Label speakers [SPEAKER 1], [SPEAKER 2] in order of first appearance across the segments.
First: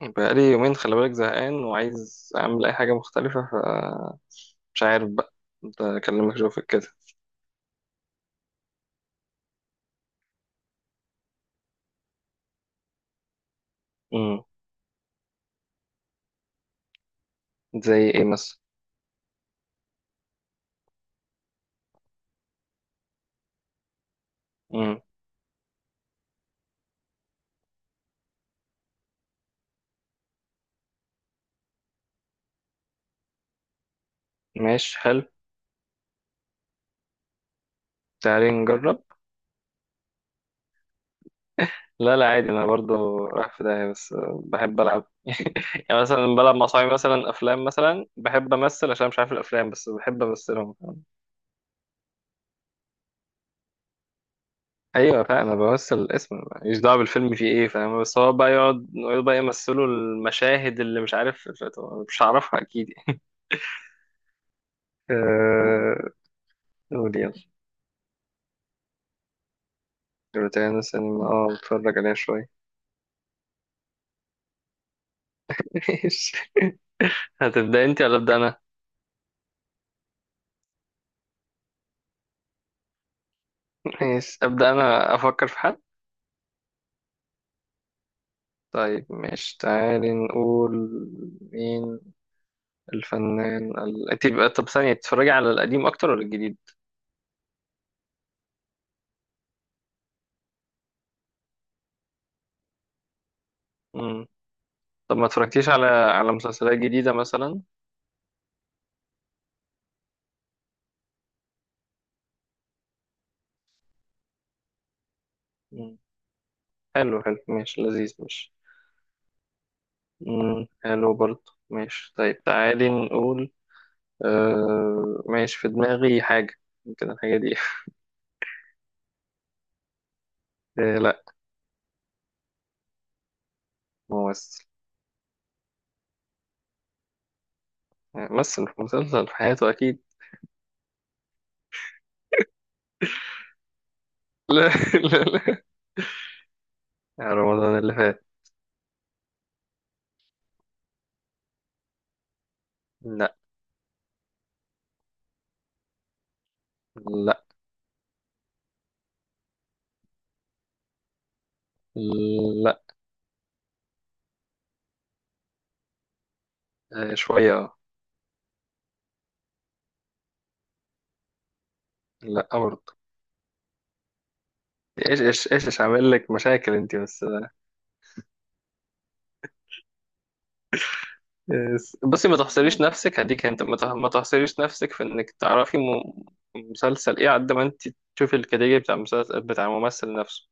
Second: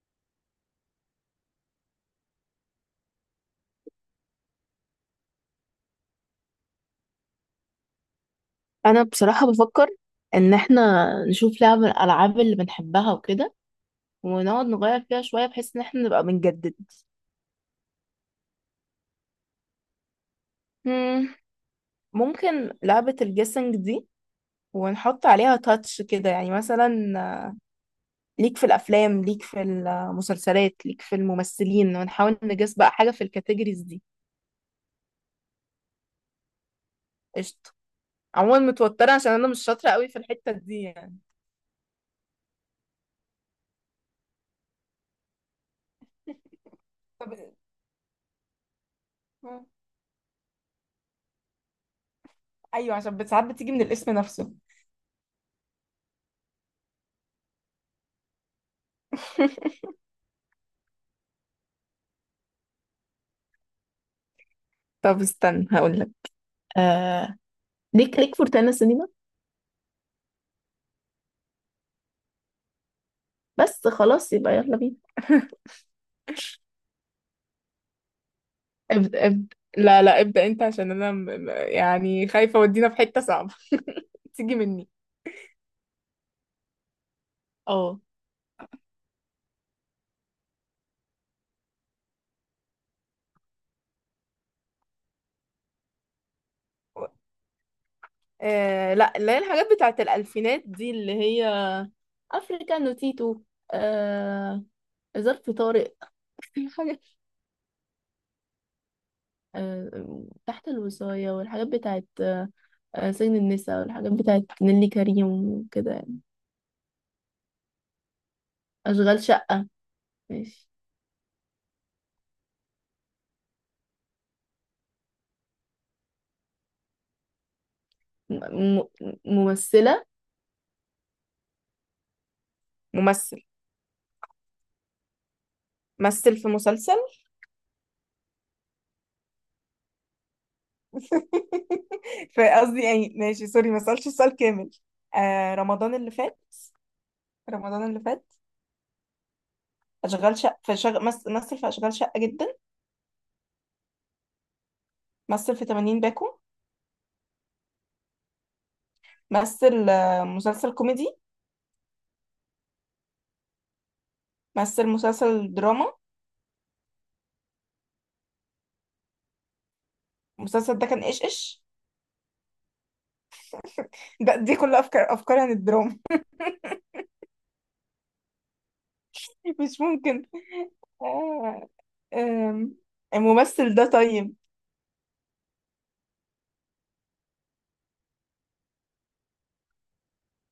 [SPEAKER 1] بقالي يومين، خلي بالك زهقان وعايز أعمل أي حاجة مختلفة فمش عارف، بقى كنت أكلمك أشوفك كده.
[SPEAKER 2] انا بصراحة بفكر ان احنا نشوف لعبة من الالعاب اللي بنحبها وكده،
[SPEAKER 1] امم.
[SPEAKER 2] ونقعد نغير فيها شوية بحيث ان احنا نبقى بنجدد.
[SPEAKER 1] زي إيه مثلا؟
[SPEAKER 2] مم، ممكن لعبة الجيسنج دي،
[SPEAKER 1] امم.
[SPEAKER 2] ونحط عليها تاتش كده، يعني مثلا ليك في الافلام، ليك في المسلسلات، ليك في الممثلين، ونحاول نجس بقى حاجة في الكاتيجوريز دي.
[SPEAKER 1] ماشي، حلو.
[SPEAKER 2] قشطة.
[SPEAKER 1] تعالي
[SPEAKER 2] عموما
[SPEAKER 1] نجرب.
[SPEAKER 2] متوترة عشان انا مش شاطرة قوي في الحتة دي يعني.
[SPEAKER 1] لا لا عادي، أنا برضو رايح في داهية بس بحب ألعب. يعني مثلا بلعب مع صحابي، مثلا
[SPEAKER 2] طب.
[SPEAKER 1] أفلام، مثلا بحب أمثل عشان مش عارف
[SPEAKER 2] مم.
[SPEAKER 1] الأفلام، بس بحب أمثلهم.
[SPEAKER 2] ايوه، عشان ساعات بتيجي من الاسم نفسه.
[SPEAKER 1] أيوة فاهم، أنا بمثل الاسم، ماليش دعوة بالفيلم فيه إيه، فاهم؟ بس هو بقى يقعد يقعد بقى يمثلوا المشاهد اللي مش عارف. مش هعرفها أكيد.
[SPEAKER 2] طب استنى هقولك.
[SPEAKER 1] قول يلا.
[SPEAKER 2] آه، ليك في روتانا سينما.
[SPEAKER 1] روتانا سينما، اه بتفرج عليها شوية.
[SPEAKER 2] بس خلاص يبقى يلا بينا.
[SPEAKER 1] ماشي. هتبدأ انت ولا أبدأ أنا؟
[SPEAKER 2] ابدأ ابدأ، لا لا، ابدأ انت، عشان انا يعني خايفة اودينا في حتة صعبة.
[SPEAKER 1] ماشي،
[SPEAKER 2] تيجي
[SPEAKER 1] أبدأ
[SPEAKER 2] مني.
[SPEAKER 1] أنا، أفكر في حد.
[SPEAKER 2] اه.
[SPEAKER 1] طيب ماشي تعالي نقول. مين الفنان انت بقى، طب ثانية، بتتفرجي على القديم أكتر ولا الجديد؟
[SPEAKER 2] آه لا، اللي هي الحاجات بتاعت الألفينات دي، اللي هي افريكانو تيتو.
[SPEAKER 1] مم.
[SPEAKER 2] آه...
[SPEAKER 1] طب ما
[SPEAKER 2] ظرف
[SPEAKER 1] اتفرجتيش على
[SPEAKER 2] طارق.
[SPEAKER 1] على مسلسلات
[SPEAKER 2] الحاجات
[SPEAKER 1] جديدة مثلا؟
[SPEAKER 2] تحت الوصاية، والحاجات بتاعت سجن النساء، والحاجات بتاعت نيللي كريم وكده
[SPEAKER 1] مم.
[SPEAKER 2] يعني.
[SPEAKER 1] حلو حلو ماشي لذيذ ماشي.
[SPEAKER 2] أشغال شقة.
[SPEAKER 1] مم.
[SPEAKER 2] ماشي.
[SPEAKER 1] حلو برضه ماشي. طيب تعالي نقول. ماشي، في دماغي حاجة. ممكن الحاجة دي.
[SPEAKER 2] م... م... ممثلة.
[SPEAKER 1] آه لا.
[SPEAKER 2] ممثل.
[SPEAKER 1] ممثل.
[SPEAKER 2] مثل في مسلسل.
[SPEAKER 1] مثل في مسلسل، في حياته أكيد.
[SPEAKER 2] فقصدي يعني، ماشي سوري ما سألتش السؤال
[SPEAKER 1] لا.
[SPEAKER 2] كامل.
[SPEAKER 1] لا
[SPEAKER 2] آه
[SPEAKER 1] لا.
[SPEAKER 2] رمضان اللي فات.
[SPEAKER 1] يا رمضان
[SPEAKER 2] رمضان
[SPEAKER 1] اللي
[SPEAKER 2] اللي
[SPEAKER 1] فات.
[SPEAKER 2] فات. أشغال شقة. في مثل في أشغال شقة جدا.
[SPEAKER 1] لا
[SPEAKER 2] مثل في 80 باكو.
[SPEAKER 1] لا
[SPEAKER 2] مثل مسلسل كوميدي.
[SPEAKER 1] لا.
[SPEAKER 2] مثل مسلسل دراما.
[SPEAKER 1] آه، شوية آه.
[SPEAKER 2] المسلسل ده كان إيش.
[SPEAKER 1] لا برضه.
[SPEAKER 2] ده كل أفكار
[SPEAKER 1] ايش
[SPEAKER 2] أفكار عن
[SPEAKER 1] ايش ايش ايش،
[SPEAKER 2] الدراما.
[SPEAKER 1] عامل لك مشاكل انت بس.
[SPEAKER 2] مش ممكن. آه...
[SPEAKER 1] بصي، ما
[SPEAKER 2] آم،
[SPEAKER 1] تحصريش نفسك هديك، انت
[SPEAKER 2] الممثل ده
[SPEAKER 1] ما
[SPEAKER 2] طيب.
[SPEAKER 1] تحصريش نفسك في انك تعرفي. مسلسل ايه قد ما انت تشوفي الكاتيجوري بتاع المسلسل بتاع الممثل نفسه.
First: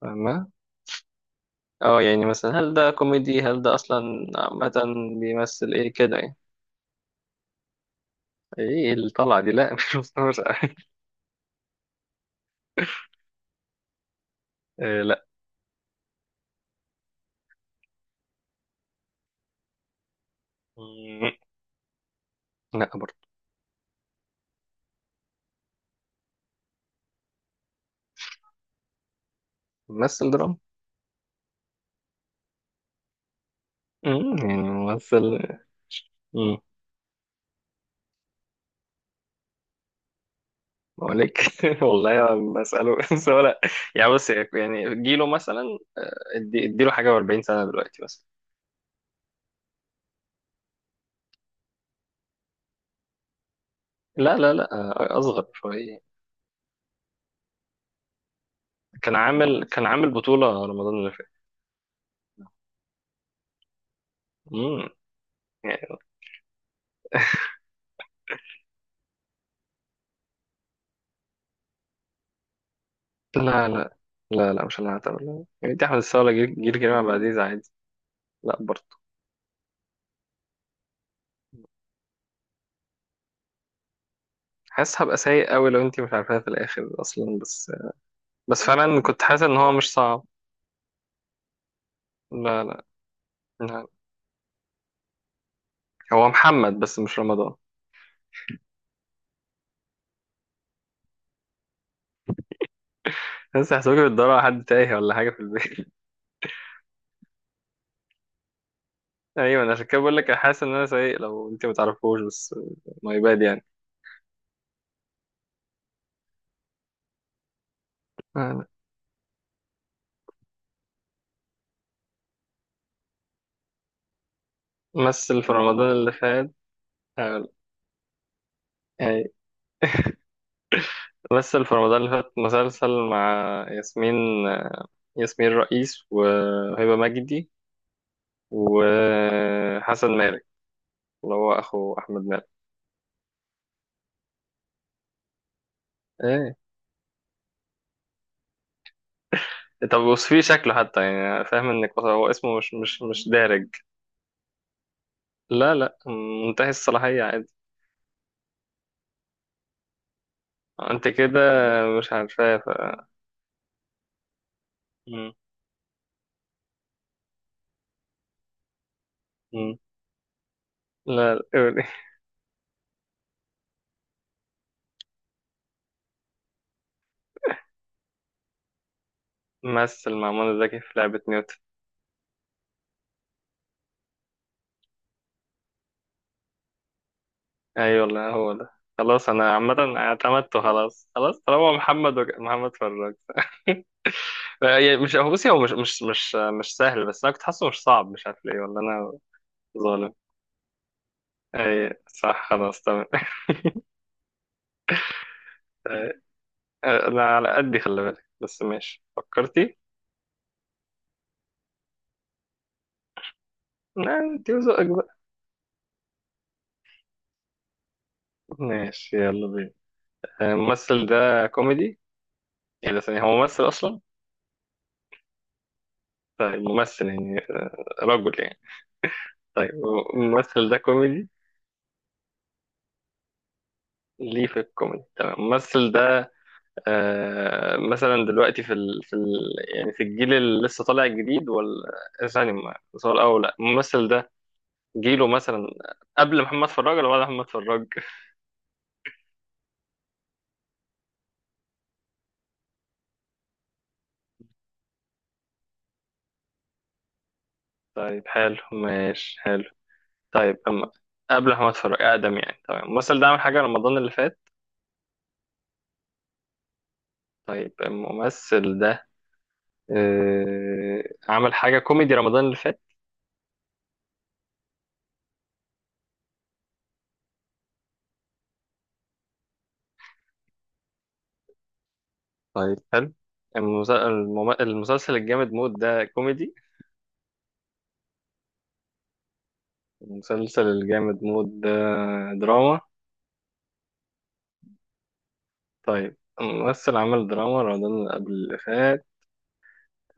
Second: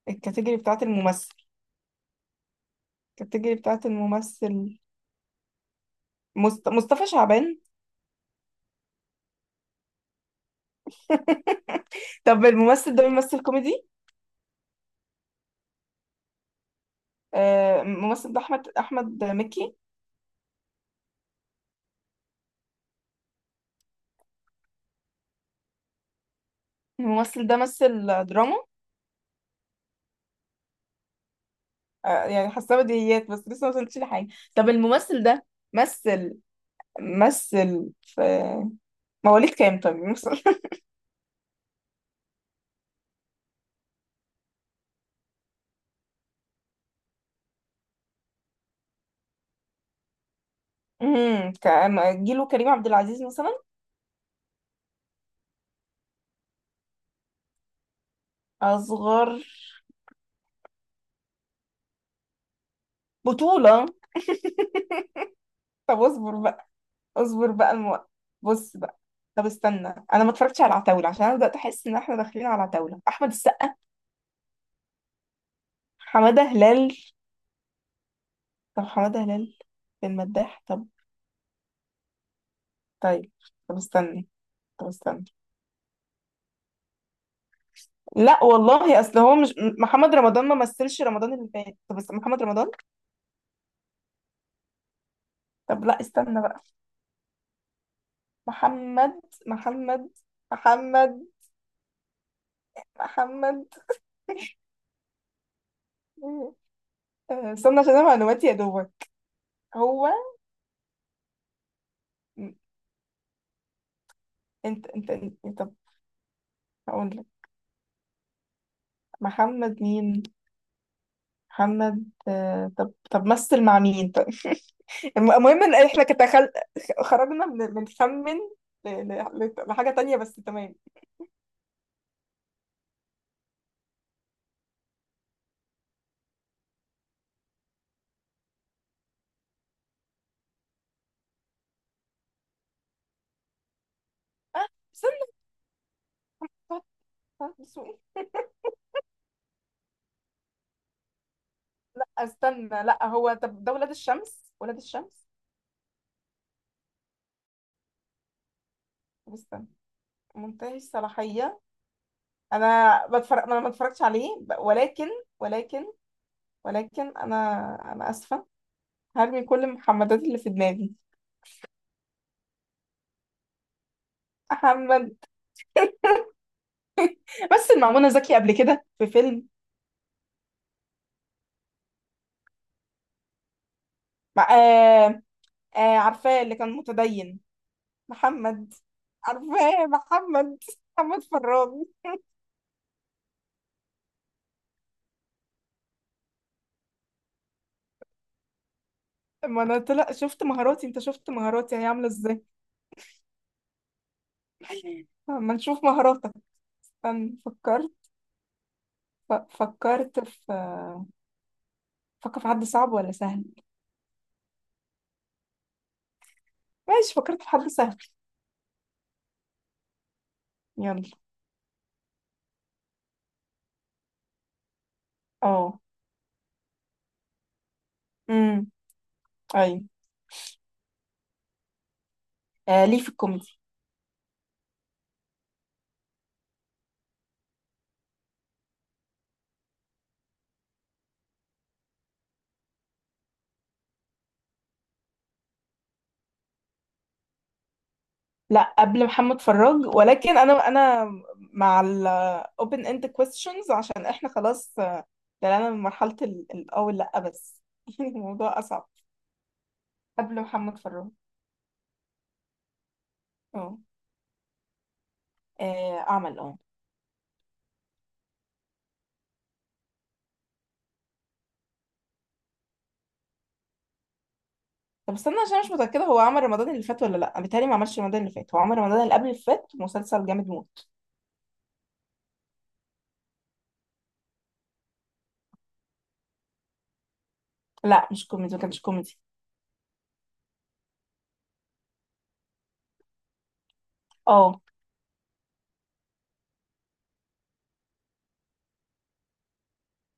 [SPEAKER 1] فاهمة؟
[SPEAKER 2] الكاتيجوري بتاعت الممثل.
[SPEAKER 1] اه، يعني مثلا هل ده كوميدي،
[SPEAKER 2] الكاتيجوري
[SPEAKER 1] هل ده
[SPEAKER 2] بتاعت
[SPEAKER 1] اصلا عامة
[SPEAKER 2] الممثل.
[SPEAKER 1] بيمثل ايه كده يعني.
[SPEAKER 2] مصطفى شعبان.
[SPEAKER 1] ايه اللي طلع دي؟ لا. مش مستوعب.
[SPEAKER 2] طب الممثل ده بيمثل كوميدي.
[SPEAKER 1] آه
[SPEAKER 2] آه، الممثل ده احمد مكي.
[SPEAKER 1] لا. لا برضه.
[SPEAKER 2] الممثل ده مثل دراما.
[SPEAKER 1] ممثل دراما.
[SPEAKER 2] آه يعني، حاسه بديهيات بس لسه ما وصلتش لحاجه.
[SPEAKER 1] امم،
[SPEAKER 2] طب
[SPEAKER 1] يعني
[SPEAKER 2] الممثل
[SPEAKER 1] ممثل.
[SPEAKER 2] ده مثل.
[SPEAKER 1] امم.
[SPEAKER 2] مثل في مواليد كام؟ طب مثل.
[SPEAKER 1] مالك؟ والله ما بسأله. بس هو لا. يعني بص، يعني جيله مثلا، ادي اديله حاجة و40 سنة دلوقتي مثلا.
[SPEAKER 2] كان جيله كريم عبد العزيز مثلا.
[SPEAKER 1] لا لا لا. أصغر شوية. كان
[SPEAKER 2] اصغر.
[SPEAKER 1] عامل كان عامل بطولة رمضان اللي فات.
[SPEAKER 2] بطوله.
[SPEAKER 1] امم، يعني.
[SPEAKER 2] طب اصبر بقى. اصبر بقى الموقف. بص بقى. طب استنى. انا ما اتفرجتش على العتاوله عشان انا بدات احس ان احنا داخلين على عتاوله احمد
[SPEAKER 1] لا
[SPEAKER 2] السقا.
[SPEAKER 1] لا. لا لا مش، أنا هعتبر. يعني دي أحمد السقا ولا
[SPEAKER 2] حماده
[SPEAKER 1] جيل
[SPEAKER 2] هلال.
[SPEAKER 1] كريم عبد العزيز، عادي. لا
[SPEAKER 2] طب
[SPEAKER 1] برضه.
[SPEAKER 2] حمادة هلال في المداح. طب، طيب، طب استني طب
[SPEAKER 1] حاسس هبقى
[SPEAKER 2] استني.
[SPEAKER 1] سيء قوي لو أنت مش عارفاها في الآخر أصلا بس.
[SPEAKER 2] لا
[SPEAKER 1] بس
[SPEAKER 2] والله،
[SPEAKER 1] فعلا
[SPEAKER 2] اصل
[SPEAKER 1] كنت
[SPEAKER 2] هو
[SPEAKER 1] حاسس
[SPEAKER 2] مش
[SPEAKER 1] إن هو مش
[SPEAKER 2] محمد
[SPEAKER 1] صعب.
[SPEAKER 2] رمضان، ما مثلش رمضان اللي فات. محمد
[SPEAKER 1] لا
[SPEAKER 2] رمضان.
[SPEAKER 1] لا. لا.
[SPEAKER 2] طب لا
[SPEAKER 1] هو
[SPEAKER 2] استنى بقى.
[SPEAKER 1] محمد بس مش رمضان.
[SPEAKER 2] محمد، محمد، محمد، محمد.
[SPEAKER 1] بس هحسبك بتدور على حد تايه ولا حاجة في البيت.
[SPEAKER 2] آه، استنى عشان انا معلوماتي يا دوبك.
[SPEAKER 1] أيوة، أنا عشان كده
[SPEAKER 2] هو
[SPEAKER 1] بقول لك، أنا حاسس إن أنا سايق لو أنت متعرفوش بس.
[SPEAKER 2] م-
[SPEAKER 1] ماي باد يعني.
[SPEAKER 2] انت انت انت طب هقول لك.
[SPEAKER 1] أنا.
[SPEAKER 2] محمد مين؟ محمد، آه، طب طب مثل مع مين طيب؟
[SPEAKER 1] مثل في
[SPEAKER 2] المهم ان
[SPEAKER 1] رمضان
[SPEAKER 2] احنا
[SPEAKER 1] اللي فات.
[SPEAKER 2] خرجنا
[SPEAKER 1] هقول-
[SPEAKER 2] من بنخمن
[SPEAKER 1] يعني
[SPEAKER 2] لحاجة تانية، بس تمام.
[SPEAKER 1] مثل في رمضان اللي فات مسلسل مع ياسمين، ياسمين رئيس وهبة مجدي وحسن مالك، اللي هو أخو أحمد مالك.
[SPEAKER 2] آه، استنى.
[SPEAKER 1] إيه.
[SPEAKER 2] طب- طب، سوق.
[SPEAKER 1] طب وصفيه شكله حتى، يعني فاهم إنك
[SPEAKER 2] لا
[SPEAKER 1] هو اسمه
[SPEAKER 2] استنى،
[SPEAKER 1] مش مش
[SPEAKER 2] لا
[SPEAKER 1] مش
[SPEAKER 2] هو طب
[SPEAKER 1] دارج.
[SPEAKER 2] ده ولاد الشمس، ولاد الشمس.
[SPEAKER 1] لا لا. منتهي الصلاحية عادي.
[SPEAKER 2] طب استنى، منتهي
[SPEAKER 1] أنت كده
[SPEAKER 2] الصلاحية.
[SPEAKER 1] مش عارفاه.
[SPEAKER 2] انا بتفرج، انا ما اتفرجتش عليه ولكن، ولكن ولكن انا اسفة. هرمي كل
[SPEAKER 1] مم.
[SPEAKER 2] المحمدات اللي في دماغي.
[SPEAKER 1] لا لا،
[SPEAKER 2] محمد. بس المعمونة زكي قبل كده في فيلم.
[SPEAKER 1] مثل مع منى زكي في لعبة نيوتن.
[SPEAKER 2] مع... آه، آه عارفاه، اللي كان متدين.
[SPEAKER 1] أيوة والله هو ده.
[SPEAKER 2] محمد.
[SPEAKER 1] خلاص أنا
[SPEAKER 2] عارفاه.
[SPEAKER 1] عامة
[SPEAKER 2] محمد
[SPEAKER 1] اعتمدته، خلاص
[SPEAKER 2] محمد
[SPEAKER 1] خلاص،
[SPEAKER 2] فراج.
[SPEAKER 1] طالما محمد محمد فراج. يعني مش هو، بصي هو مش سهل، بس أنا كنت حاسه مش صعب، مش عارف ليه والله أنا
[SPEAKER 2] ما انا طلع
[SPEAKER 1] ظالم.
[SPEAKER 2] شفت مهاراتي. انت شفت مهاراتي هي
[SPEAKER 1] أي
[SPEAKER 2] عامله ازاي.
[SPEAKER 1] صح، خلاص تمام.
[SPEAKER 2] ما نشوف
[SPEAKER 1] أي،
[SPEAKER 2] مهاراتك.
[SPEAKER 1] أنا
[SPEAKER 2] استنى،
[SPEAKER 1] على قدي،
[SPEAKER 2] فكرت.
[SPEAKER 1] خلي بالك، بس ماشي فكرتي؟
[SPEAKER 2] فكرت في. فكر في حد صعب ولا سهل؟
[SPEAKER 1] لا أنت وذوقك بقى.
[SPEAKER 2] ماشي، فكرت في حد سهل.
[SPEAKER 1] ماشي يلا بينا.
[SPEAKER 2] يلا.
[SPEAKER 1] الممثل ده كوميدي؟ يعني ثانية، هو ممثل أصلا؟
[SPEAKER 2] اه.
[SPEAKER 1] طيب ممثل يعني، آه، رجل
[SPEAKER 2] امم.
[SPEAKER 1] يعني. طيب
[SPEAKER 2] ايوه.
[SPEAKER 1] الممثل ده كوميدي.
[SPEAKER 2] آه، ليه في الكوميدي.
[SPEAKER 1] ليه في الكوميدي، تمام. الممثل ده آه مثلا دلوقتي يعني في الجيل اللي لسه طالع جديد ولا؟ ثاني، ما سؤال اول، لا الممثل ده جيله مثلا قبل محمد فراج ولا بعد محمد فراج؟
[SPEAKER 2] لا، قبل محمد فراج، ولكن انا مع ال open end questions، عشان احنا خلاص طلعنا من مرحلة الاول، لا بس.
[SPEAKER 1] طيب حلو
[SPEAKER 2] الموضوع اصعب.
[SPEAKER 1] ماشي حلو.
[SPEAKER 2] قبل
[SPEAKER 1] طيب
[SPEAKER 2] محمد
[SPEAKER 1] اما
[SPEAKER 2] فراج.
[SPEAKER 1] قبل محمد فراج اقدم يعني، تمام. الممثل ده عمل حاجه
[SPEAKER 2] اه.
[SPEAKER 1] رمضان اللي فات؟
[SPEAKER 2] آه، عمل اه.
[SPEAKER 1] طيب الممثل ده، آه عمل حاجه كوميدي رمضان اللي فات؟
[SPEAKER 2] طب استنى عشان مش متأكدة هو عمل رمضان اللي فات ولا لا. بالتالي، ما عملش رمضان اللي فات، هو عمل رمضان اللي قبل اللي فات، مسلسل جامد موت.
[SPEAKER 1] طيب حلو. المسلسل الجامد مود ده كوميدي؟
[SPEAKER 2] لا مش كوميدي، ما كانش كوميدي.
[SPEAKER 1] المسلسل الجامد مود ده دراما.
[SPEAKER 2] اه.
[SPEAKER 1] طيب الممثل عمل دراما رمضان اللي قبل اللي فات.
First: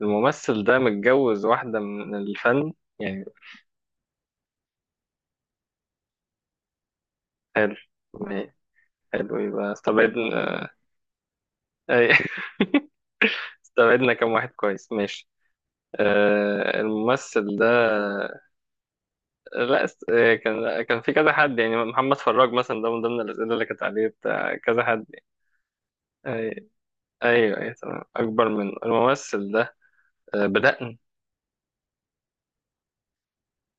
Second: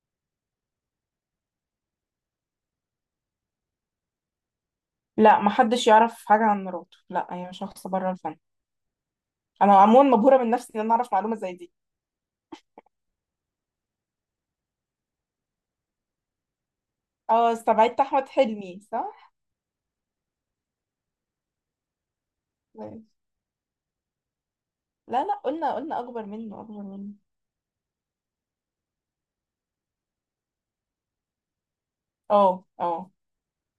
[SPEAKER 1] الممثل ده متجوز واحدة من الفن يعني؟
[SPEAKER 2] لا ما حدش يعرف حاجة عن مراته، لا هي
[SPEAKER 1] حلو.
[SPEAKER 2] شخص بره الفن.
[SPEAKER 1] ما- حلو يبقى
[SPEAKER 2] انا عموما مبهورة من
[SPEAKER 1] استبعدنا.
[SPEAKER 2] نفسي ان انا اعرف معلومة زي دي.
[SPEAKER 1] أي- استبعدنا كم واحد كويس، ماشي. آه
[SPEAKER 2] اه
[SPEAKER 1] الممثل ده.
[SPEAKER 2] استبعدت احمد حلمي، صح.
[SPEAKER 1] لا است... آه، كان كان في كذا حد، يعني محمد فراج مثلا ده من ضمن الأسئلة اللي كانت عليه، بتاع كذا حد.
[SPEAKER 2] لا لا، قلنا اكبر
[SPEAKER 1] آه،
[SPEAKER 2] منه، اكبر منه.
[SPEAKER 1] ايوه ايوه تمام اكبر منه الممثل ده. آه، بدأنا.
[SPEAKER 2] اه اه.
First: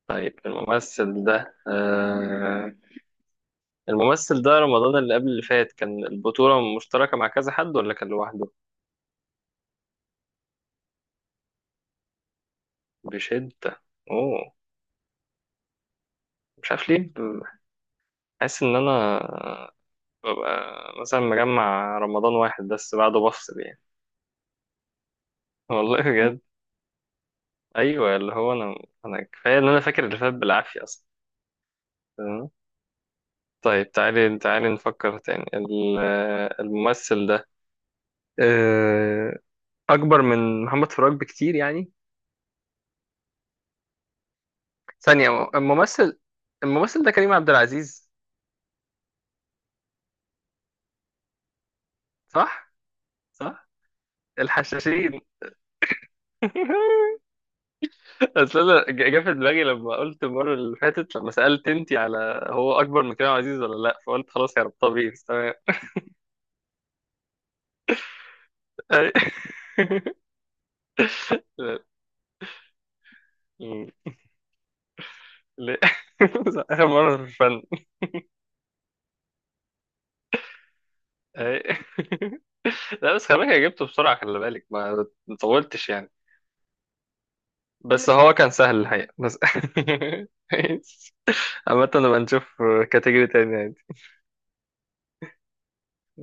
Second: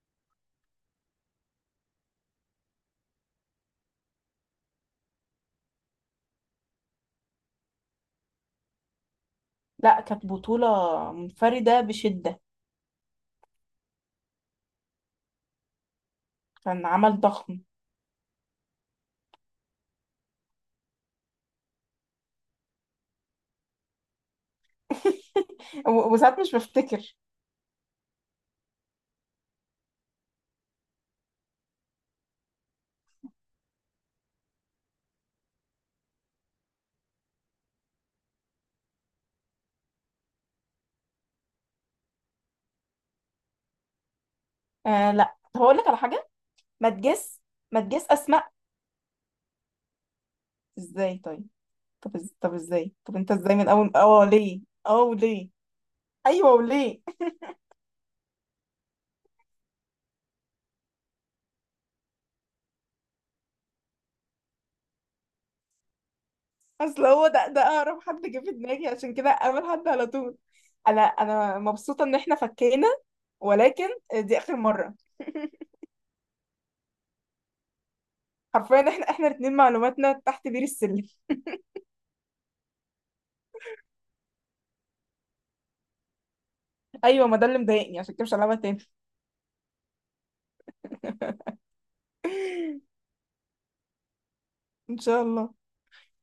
[SPEAKER 1] طيب الممثل ده، آه، الممثل ده رمضان اللي قبل اللي فات كان البطولة مشتركة مع كذا حد ولا كان لوحده؟
[SPEAKER 2] لا كانت بطولة منفردة بشدة.
[SPEAKER 1] بشدة. اوه. مش
[SPEAKER 2] كان
[SPEAKER 1] عارف ليه
[SPEAKER 2] عمل ضخم.
[SPEAKER 1] حاسس ان انا ببقى مثلا مجمع رمضان واحد بس بعده بفصل يعني. والله بجد.
[SPEAKER 2] وساعات مش بفتكر.
[SPEAKER 1] ايوه اللي هو انا، انا كفاية ان انا فاكر اللي فات بالعافية اصلا. تمام. طيب تعالي نفكر تاني آه، الممثل ده، آه، اكبر من محمد فراج بكتير يعني؟
[SPEAKER 2] آه لا،
[SPEAKER 1] ثانية
[SPEAKER 2] طب هقول لك على
[SPEAKER 1] الممثل،
[SPEAKER 2] حاجة. ما
[SPEAKER 1] الممثل ده كريم
[SPEAKER 2] تجس
[SPEAKER 1] عبد
[SPEAKER 2] ما تجس
[SPEAKER 1] العزيز.
[SPEAKER 2] اسماء. ازاي طيب؟ طب
[SPEAKER 1] صح
[SPEAKER 2] ازاي؟ طب انت ازاي
[SPEAKER 1] صح.
[SPEAKER 2] من اول اه ليه؟ اه
[SPEAKER 1] الحشاشين.
[SPEAKER 2] ليه ايوه وليه؟
[SPEAKER 1] اصل انا جه في دماغي لما قلت المره اللي فاتت لما سالت انتي على هو اكبر من كريم عبد العزيز ولا لا، فقلت خلاص يا رب طبيعي، تمام.
[SPEAKER 2] اصل هو ده اقرب حد جه في دماغي،
[SPEAKER 1] أي-
[SPEAKER 2] عشان كده اول حد على طول. انا
[SPEAKER 1] لا.
[SPEAKER 2] مبسوطة ان احنا فكينا. ولكن
[SPEAKER 1] م-
[SPEAKER 2] دي اخر مرة.
[SPEAKER 1] لا. اخر مره في الفن.
[SPEAKER 2] حرفيا احنا الاتنين معلوماتنا تحت بير السلم.
[SPEAKER 1] أي. لا بس خلي بالك، أنا جبته بسرعه، خلي بالك ما طولتش يعني.
[SPEAKER 2] ايوه، ما ده اللي مضايقني،
[SPEAKER 1] بس
[SPEAKER 2] عشان كده
[SPEAKER 1] هو
[SPEAKER 2] مش
[SPEAKER 1] كان
[SPEAKER 2] هلعبها
[SPEAKER 1] سهل
[SPEAKER 2] تاني.
[SPEAKER 1] الحقيقه بس. عامة نبقى نشوف كاتيجوري تاني عادي
[SPEAKER 2] ان شاء الله.